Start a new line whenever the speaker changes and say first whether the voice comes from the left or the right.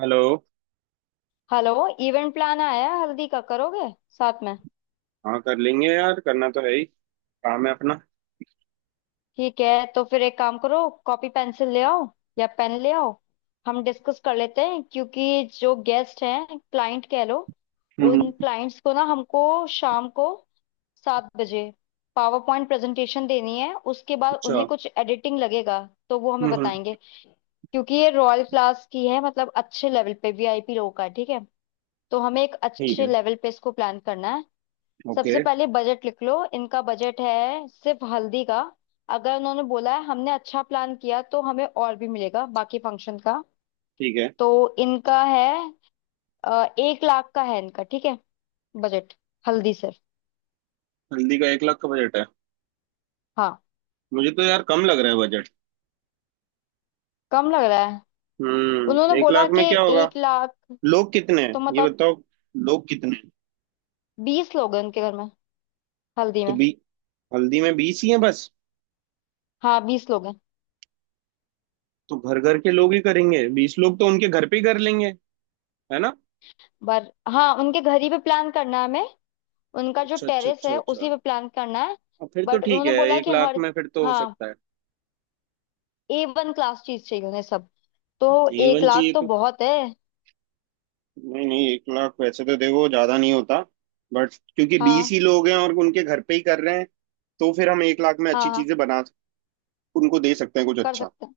right: Hello.
left: Hello. Event plan आया है, हल्दी का करोगे साथ में?
right: हाँ, कर लेंगे यार, करना तो है ही। काम है अपना।
left: ठीक है, तो फिर एक काम करो, कॉपी पेंसिल ले आओ या पेन ले आओ। हम डिस्कस कर लेते हैं, क्योंकि जो गेस्ट हैं, क्लाइंट कह लो। उन
right: हम्म।
left: क्लाइंट्स को ना हमको शाम को 7 बजे पावर पॉइंट प्रेजेंटेशन देनी है। उसके बाद
right: अच्छा।
left: उन्हें कुछ एडिटिंग लगेगा तो वो हमें
right: हम्म।
left: बताएंगे। क्योंकि ये रॉयल क्लास की है, मतलब अच्छे लेवल पे वीआईपी लोगों का है, ठीक है। तो हमें एक
right: ठीक
left: अच्छे
right: है।
left: लेवल पे इसको प्लान करना है।
right: ओके।
left: सबसे पहले बजट लिख लो, इनका बजट है सिर्फ हल्दी का। अगर उन्होंने बोला है हमने अच्छा प्लान किया तो हमें और भी मिलेगा बाकी फंक्शन का।
right: ठीक है।
left: तो इनका है, 1 लाख का है इनका, ठीक है। बजट, हल्दी सिर्फ।
right: हल्दी का 1 लाख का बजट है?
left: हाँ।
right: मुझे तो यार कम लग रहा है बजट।
left: कम लग रहा है।
right: हम्म,
left: उन्होंने
right: एक
left: बोला
right: लाख
left: कि
right: में क्या होगा?
left: 1 लाख।
right: लोग कितने हैं
left: तो
right: ये
left: मतलब
right: बताओ? लोग कितने हैं?
left: 20 लोग हैं उनके घर में, हल्दी
right: तो
left: में।
right: बी हल्दी में 20 ही हैं बस?
left: हाँ 20 लोग हैं।
right: तो घर घर के लोग ही करेंगे, 20 लोग तो उनके घर पे ही कर लेंगे, है ना?
left: पर हाँ, उनके घर ही पे प्लान करना है हमें। उनका जो
right: अच्छा अच्छा
left: टेरेस
right: अच्छा
left: है उसी
right: अच्छा।
left: पे प्लान करना है।
right: अब फिर तो
left: बट
right: ठीक
left: उन्होंने
right: है,
left: बोला है
right: एक
left: कि
right: लाख
left: हर
right: में फिर तो हो
left: हाँ,
right: सकता है।
left: A1 क्लास चीज चाहिए उन्हें सब। तो
right: ए
left: एक
right: वन
left: लाख
right: चाहिए
left: तो
right: तो।
left: बहुत है।
right: नहीं नहीं, 1 लाख वैसे तो देखो ज्यादा नहीं होता। बट क्योंकि 20
left: हाँ,
right: ही लोग हैं और उनके घर पे ही कर रहे हैं, तो फिर हम 1 लाख में
left: हाँ।
right: अच्छी
left: हाँ,
right: चीजें बना उनको दे सकते हैं कुछ
left: कर
right: अच्छा।
left: सकते हैं।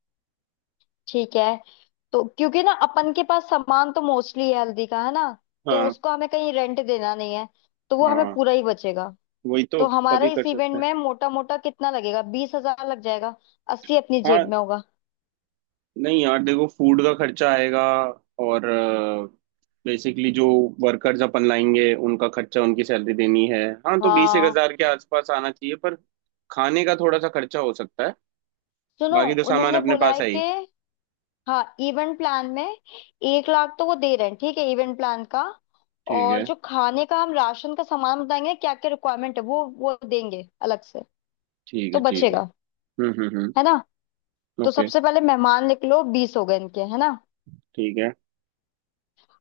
left: ठीक है। तो क्योंकि ना अपन के पास सामान तो मोस्टली है हल्दी का, है ना। तो
right: हाँ
left: उसको हमें कहीं रेंट देना नहीं है, तो वो हमें
right: हाँ,
left: पूरा ही बचेगा।
right: वही तो
left: तो
right: तभी
left: हमारे
right: कर
left: इस
right: सकते
left: इवेंट
right: हैं।
left: में मोटा मोटा कितना लगेगा, 20 हजार लग जाएगा, 80 अपनी
right: हाँ।
left: जेब में होगा।
right: नहीं यार, देखो फूड का खर्चा आएगा। और बेसिकली जो वर्कर्स अपन लाएंगे उनका खर्चा, उनकी सैलरी देनी है। हाँ, तो बीस एक
left: हाँ।
right: हजार के आसपास आना चाहिए पर। खाने का थोड़ा सा खर्चा हो सकता है।
left: सुनो,
right: बाकी तो सामान
left: उन्होंने
right: अपने
left: बोला
right: पास
left: है
right: है ही।
left: कि हाँ इवेंट प्लान में 1 लाख तो वो दे रहे हैं, ठीक है, इवेंट प्लान का।
right: ठीक
left: और
right: है,
left: जो खाने का, हम राशन का सामान बताएंगे क्या क्या रिक्वायरमेंट है, वो देंगे अलग से।
right: ठीक
left: तो
right: है, ठीक है।
left: बचेगा,
right: हम्म।
left: है ना। तो
right: ओके।
left: सबसे पहले मेहमान लिख लो, 20 हो गए इनके, है ना।
right: ठीक है,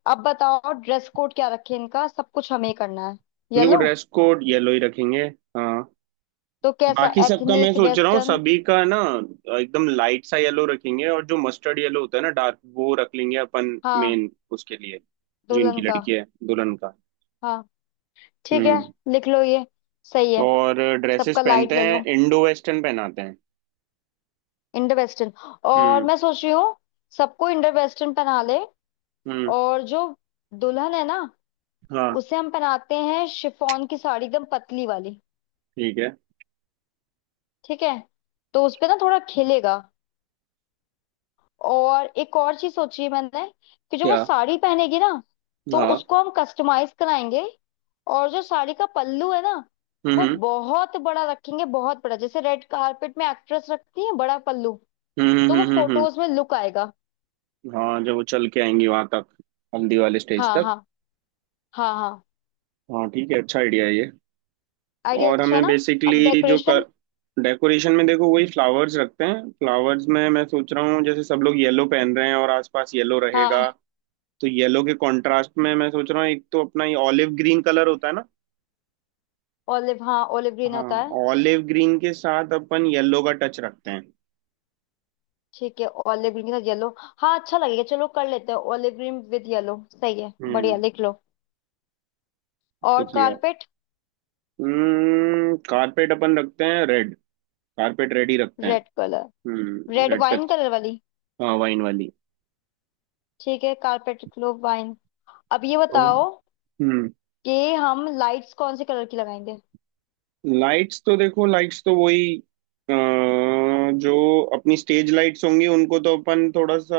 left: अब बताओ ड्रेस कोड क्या रखे, इनका सब कुछ हमें ही करना है।
right: देखो
left: येलो।
right: ड्रेस कोड येलो ही रखेंगे। हाँ,
left: तो कैसा,
right: बाकी सबका मैं
left: एथनिक
right: सोच रहा हूँ
left: वेस्टर्न?
right: सभी का ना। एकदम लाइट सा येलो रखेंगे और जो मस्टर्ड येलो होता है ना डार्क, वो रख लेंगे अपन
left: हाँ।
right: मेन उसके लिए। जो इनकी
left: दुल्हन का।
right: लड़की है, दुल्हन का।
left: हाँ ठीक है,
right: हम्म।
left: लिख लो ये, सही है।
right: और ड्रेसेस
left: सबका लाइट
right: पहनते हैं,
left: येलो,
right: इंडो वेस्टर्न पहनाते हैं।
left: Indo western. और
right: हम्म
left: मैं सोच रही हूँ सबको इंडो वेस्टर्न पहना ले।
right: हम्म।
left: और जो दुल्हन है ना,
right: हाँ।
left: उसे हम पहनाते हैं शिफॉन की साड़ी एकदम पतली वाली।
right: ठीक है
left: ठीक है। तो उसपे ना थोड़ा खिलेगा। और एक और चीज सोची है मैंने, कि जो वो
right: क्या?
left: साड़ी पहनेगी ना, तो
right: हाँ।
left: उसको हम कस्टमाइज कराएंगे। और जो साड़ी का पल्लू है ना,
right: हम्म
left: वो
right: हम्म
left: बहुत बड़ा रखेंगे, बहुत बड़ा, जैसे रेड कारपेट में एक्ट्रेस रखती है बड़ा पल्लू। तो
right: हम्म,
left: वो फोटोज में लुक आएगा।
right: हाँ जब वो चल के आएंगी वहां तक, हल्दी वाले स्टेज
left: हाँ
right: तक।
left: हाँ, हाँ हाँ।
right: हाँ ठीक है, अच्छा आइडिया है ये।
left: आइडिया
right: और
left: अच्छा
right: हमें
left: ना। अब
right: बेसिकली जो कर।
left: डेकोरेशन।
right: डेकोरेशन में देखो वही फ्लावर्स रखते हैं। फ्लावर्स में मैं सोच रहा हूँ, जैसे सब लोग येलो पहन रहे हैं और आसपास येलो रहेगा,
left: हाँ
right: तो येलो के कॉन्ट्रास्ट में मैं सोच रहा हूँ एक तो अपना ये ऑलिव ग्रीन कलर होता है ना।
left: ऑलिव, हाँ ऑलिव ग्रीन होता
right: हाँ,
left: है।
right: ऑलिव ग्रीन के साथ अपन येलो का टच रखते हैं।
left: ठीक है, ऑलिव ग्रीन के साथ येलो। हाँ अच्छा लगेगा, चलो कर लेते हैं ऑलिव ग्रीन विद येलो, सही है। बढ़िया,
right: हम्म,
left: लिख लो। और
right: लिख लिया।
left: कारपेट?
right: हम्म, कारपेट अपन रखते हैं रेड। कारपेट रेड ही रखते हैं।
left: Red colour.
right: हम्म,
left: रेड
right: रेड पे।
left: वाइन कलर वाली।
right: हाँ वाइन वाली।
left: ठीक है, कारपेट क्लोव वाइन। अब ये
right: ओ।
left: बताओ
right: हम्म।
left: कि हम लाइट्स कौन से कलर की लगाएंगे।
right: लाइट्स तो देखो, लाइट्स तो वही अ, जो अपनी स्टेज लाइट्स होंगी उनको तो अपन थोड़ा सा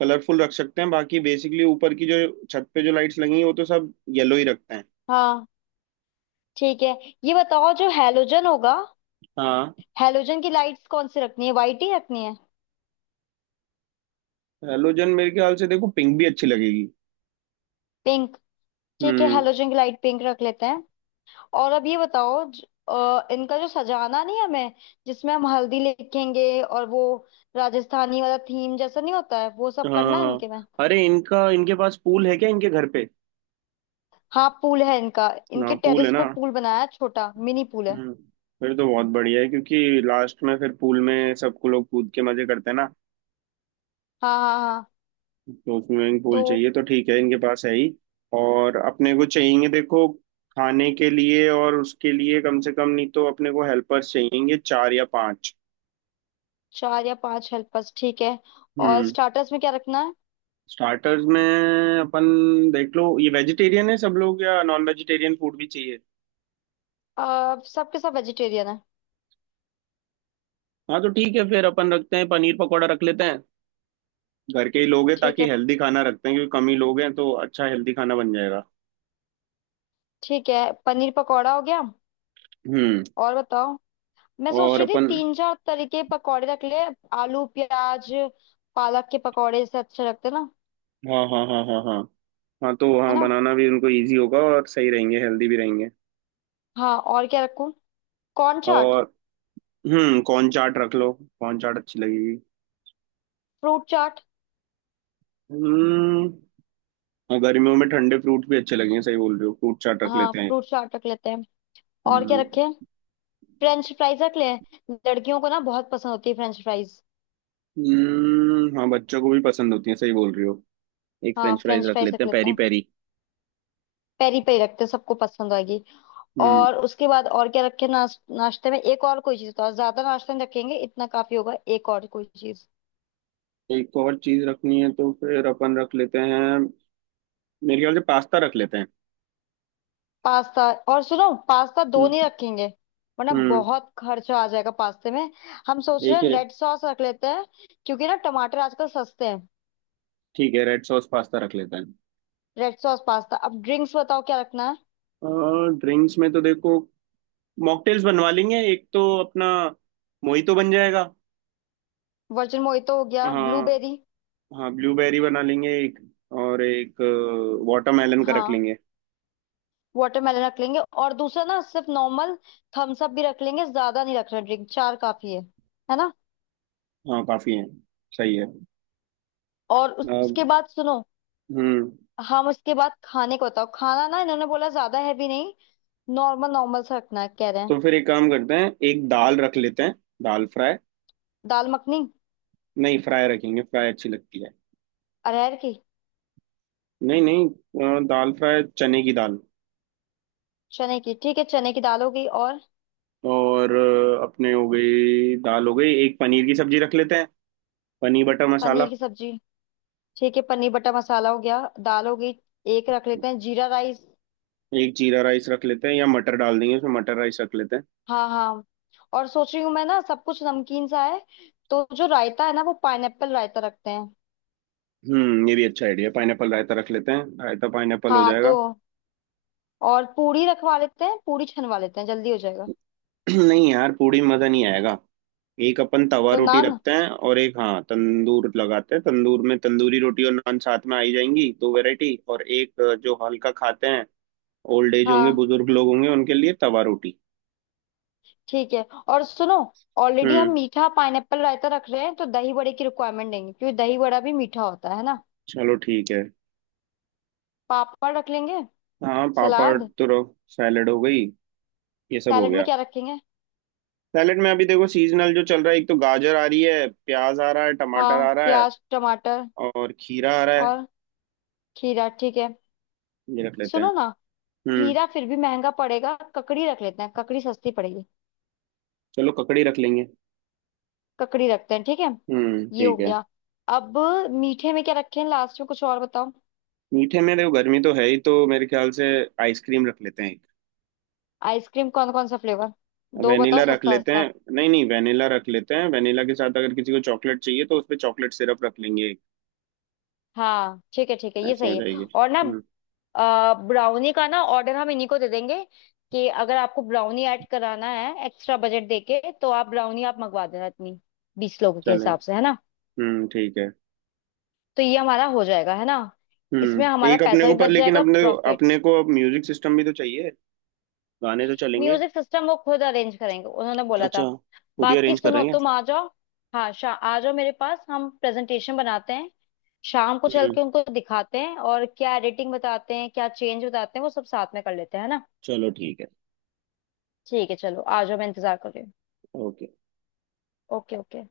right: कलरफुल रख सकते हैं। बाकी बेसिकली ऊपर की जो छत पे जो लाइट्स लगी हैं, वो तो सब येलो ही रखते हैं।
left: हाँ ठीक है। ये बताओ जो हेलोजन होगा,
right: हाँ।
left: हेलोजन की लाइट्स कौन सी रखनी है, वाइट ही रखनी है?
right: हेलोजन मेरे ख्याल से देखो पिंक भी अच्छी लगेगी।
left: पिंक? ठीक है,
right: हम्म।
left: हेलोजन की लाइट पिंक रख लेते हैं। और अब ये बताओ इनका जो सजाना नहीं हमें, जिसमें हम हल्दी लिखेंगे, और वो राजस्थानी वाला थीम जैसा नहीं होता है, वो सब
right: हाँ हाँ
left: करना है
right: हाँ।
left: इनके में।
right: अरे इनका, इनके पास पूल है क्या इनके घर पे?
left: हाँ पूल है इनका,
right: ना,
left: इनके
right: पूल है
left: टेरेस
right: ना।
left: पे पूल बनाया है, छोटा मिनी पूल है।
right: हम्म। फिर तो बहुत बढ़िया है, क्योंकि लास्ट में फिर पूल में सबको लोग कूद के मजे करते हैं ना।
left: हाँ हाँ हाँ।
right: दो स्विमिंग
left: तो
right: पूल चाहिए तो ठीक है, इनके पास है ही। और अपने को चाहिए देखो, खाने के लिए और उसके लिए कम से कम, नहीं तो अपने को हेल्पर्स चाहिए चार या पांच।
left: चार या पांच हेल्पर्स ठीक है। और
right: हम्म।
left: स्टार्टर्स में क्या रखना है?
right: स्टार्टर्स में अपन देख लो, ये वेजिटेरियन है सब लोग या नॉन वेजिटेरियन फूड भी चाहिए?
left: सबके सब वेजिटेरियन है।
right: हाँ तो ठीक है, फिर अपन रखते हैं पनीर पकौड़ा रख लेते हैं। घर के ही लोग हैं
left: ठीक
right: ताकि
left: है
right: हेल्दी खाना रखते हैं, क्योंकि कम ही लोग हैं तो अच्छा हेल्दी खाना बन जाएगा।
left: ठीक है, पनीर पकौड़ा हो गया।
right: हम्म
left: और बताओ, मैं सोच
right: और
left: रही थी
right: अपन।
left: तीन चार तरीके पकौड़े रख ले। आलू प्याज, पालक के पकौड़े से अच्छे लगते ना,
right: हाँ हाँ हाँ हाँ हाँ। हाँ तो
left: है
right: हाँ,
left: ना।
right: बनाना भी उनको इजी होगा और सही रहेंगे हेल्दी भी रहेंगे।
left: हाँ और क्या रखूं? कॉर्न चाट।
right: और हम्म, कॉर्न चाट रख लो। कॉर्न चाट अच्छी लगेगी।
left: फ्रूट चाट।
right: हम्म। हाँ, गर्मियों में ठंडे फ्रूट भी अच्छे लगेंगे, सही बोल रहे हो, फ्रूट चाट रख
left: हाँ
right: लेते हैं।
left: फ्रूट चाट रख लेते हैं। और क्या
right: हम्म।
left: रखें? फ्रेंच फ्राइज रख लें, लड़कियों को ना बहुत पसंद होती है फ्रेंच फ्राइज।
right: हाँ बच्चों को भी पसंद होती है, सही बोल रही हो। एक
left: हाँ
right: फ्रेंच फ्राइज
left: फ्रेंच
right: रख
left: फ्राइज
right: लेते
left: रख
right: हैं
left: लेते
right: पेरी
left: हैं,
right: पेरी।
left: पेरी पेरी रखते हैं सबको पसंद आएगी।
right: हम्म।
left: और उसके बाद और क्या रखें, नाश्ते में एक और कोई चीज, तो ज्यादा नाश्ता नहीं रखेंगे, इतना काफी होगा, एक और कोई चीज।
right: एक और चीज रखनी है तो फिर अपन रख लेते हैं, मेरे ख्याल से पास्ता रख लेते हैं।
left: पास्ता। और सुनो, पास्ता दो नहीं
right: हम्म।
left: रखेंगे, वरना
right: हम्म।
left: बहुत खर्चा आ जाएगा पास्ते में। हम सोच
right: एक
left: रहे हैं
right: ही रहे-
left: रेड सॉस रख लेते हैं, क्योंकि ना टमाटर आजकल सस्ते हैं।
right: ठीक है, रेड सॉस पास्ता रख लेते हैं।
left: Red sauce pasta. अब ड्रिंक्स बताओ क्या रखना है?
right: ड्रिंक्स में तो देखो मॉकटेल्स बनवा लेंगे, एक तो अपना मोहितो बन जाएगा।
left: वर्जिन मोहितो हो गया,
right: हाँ।
left: ब्लूबेरी।
right: हाँ ब्लूबेरी बना लेंगे एक। और एक वाटरमेलन का रख
left: हाँ।
right: लेंगे।
left: वाटरमेलन रख लेंगे, और दूसरा ना सिर्फ नॉर्मल थम्स अप भी रख लेंगे। ज्यादा नहीं रख रहे, ड्रिंक चार काफी है ना।
right: हाँ काफी है, सही है।
left: और
right: अब
left: उसके बाद सुनो,
right: हम्म।
left: हम उसके बाद खाने को बताओ, खाना ना इन्होंने बोला ज्यादा हैवी नहीं, नॉर्मल नॉर्मल सा रखना है कह रहे हैं।
right: तो फिर एक काम करते हैं, एक दाल रख लेते हैं। दाल फ्राई।
left: दाल मखनी?
right: नहीं, फ्राई रखेंगे, फ्राई अच्छी लगती है।
left: अरहर की?
right: नहीं नहीं, दाल फ्राई चने की दाल।
left: चने की? ठीक है चने की दाल हो गई। और?
right: और अपने हो गई, दाल हो गई, एक पनीर की सब्जी रख लेते हैं। पनीर बटर मसाला।
left: पनीर की सब्जी। ठीक है, पनीर बटर मसाला हो गया, दाल हो गई। एक रख लेते हैं जीरा राइस।
right: एक जीरा राइस रख लेते हैं या मटर डाल देंगे उसमें, मटर राइस रख लेते हैं।
left: हाँ हाँ। और सोच रही हूँ मैं ना, सब कुछ नमकीन सा है, तो जो रायता है ना, वो पाइनएप्पल रायता रखते हैं।
right: ये भी अच्छा आइडिया, पाइनएप्पल रायता रख लेते हैं, रायता पाइनएप्पल हो
left: हाँ तो।
right: जाएगा।
left: और पूरी रखवा लेते हैं, पूरी छनवा लेते हैं, जल्दी हो जाएगा।
right: नहीं यार, पूड़ी में मजा नहीं आएगा। एक अपन तवा
left: तो
right: रोटी
left: नान?
right: रखते हैं और एक हाँ तंदूर लगाते हैं, तंदूर में तंदूरी रोटी और नान साथ में आई जाएंगी, दो वैरायटी। और एक जो हल्का खाते हैं, ओल्ड एज होंगे,
left: हाँ
right: बुजुर्ग लोग होंगे उनके लिए तवा रोटी।
left: ठीक है। और सुनो, ऑलरेडी हम
right: हम्म
left: मीठा पाइनएप्पल रायता रख रहे हैं, तो दही बड़े की रिक्वायरमेंट देंगे, क्योंकि दही बड़ा भी मीठा होता है ना।
right: चलो ठीक है।
left: पापड़ रख लेंगे।
right: हाँ पापड़
left: सलाद।
right: तो। सैलेड हो गई, ये सब हो
left: सैलेड में
right: गया।
left: क्या रखेंगे?
right: सैलेड में अभी देखो सीजनल जो चल रहा है, एक तो गाजर आ रही है, प्याज आ रहा है, टमाटर
left: हाँ,
right: आ रहा है
left: प्याज टमाटर
right: और खीरा आ रहा है,
left: और खीरा ठीक है।
right: ये रख लेते हैं।
left: सुनो ना,
right: हम्म
left: खीरा फिर भी महंगा पड़ेगा, ककड़ी रख लेते हैं, ककड़ी सस्ती पड़ेगी।
right: चलो ककड़ी रख लेंगे।
left: ककड़ी रखते हैं ठीक है। ये हो
right: ठीक है।
left: गया। अब मीठे में क्या रखें लास्ट में, कुछ और बताओ।
right: मीठे में देखो गर्मी तो है ही, तो मेरे ख्याल से आइसक्रीम रख लेते हैं एक।
left: आइसक्रीम कौन कौन सा फ्लेवर? दो बताओ,
right: वेनिला रख
left: सस्ता
right: लेते
left: सस्ता।
right: हैं। नहीं नहीं वेनिला रख लेते हैं, वेनिला के साथ अगर किसी को चॉकलेट चाहिए तो उस पे चॉकलेट सिरप रख लेंगे एक।
left: हाँ ठीक है ठीक है, ये
right: ऐसा हो
left: सही है।
right: जाएगी।
left: और ना
right: हम्म
left: ब्राउनी का ना ऑर्डर हम इन्हीं को दे देंगे, कि अगर आपको ब्राउनी ऐड कराना है एक्स्ट्रा बजट देके, तो आप ब्राउनी आप मंगवा देना इतनी, 20 लोगों के
right: चलो।
left: हिसाब से, है ना।
right: ठीक है।
left: तो ये हमारा हो जाएगा, है ना। इसमें हमारा
right: एक अपने
left: पैसा
right: को
left: भी
right: पर
left: बच
right: लेकिन
left: जाएगा,
right: अपने।
left: प्रॉफिट।
right: अपने को अब म्यूजिक सिस्टम भी तो चाहिए, गाने तो चलेंगे।
left: म्यूजिक सिस्टम वो खुद अरेंज करेंगे, उन्होंने बोला था।
right: अच्छा, खुद ही
left: बाकी
right: अरेंज कर
left: सुनो
right: रहे हैं।
left: तुम आ जाओ, हाँ, शा आ जाओ मेरे पास, हम प्रेजेंटेशन बनाते हैं, शाम को चल
right: हम्म
left: के उनको दिखाते हैं, और क्या एडिटिंग बताते हैं क्या चेंज बताते हैं वो सब साथ में कर लेते हैं, है ना।
right: चलो ठीक है।
left: ठीक है चलो आ जाओ, मैं इंतजार कर रही हूँ।
right: ओके।
left: Okay okay.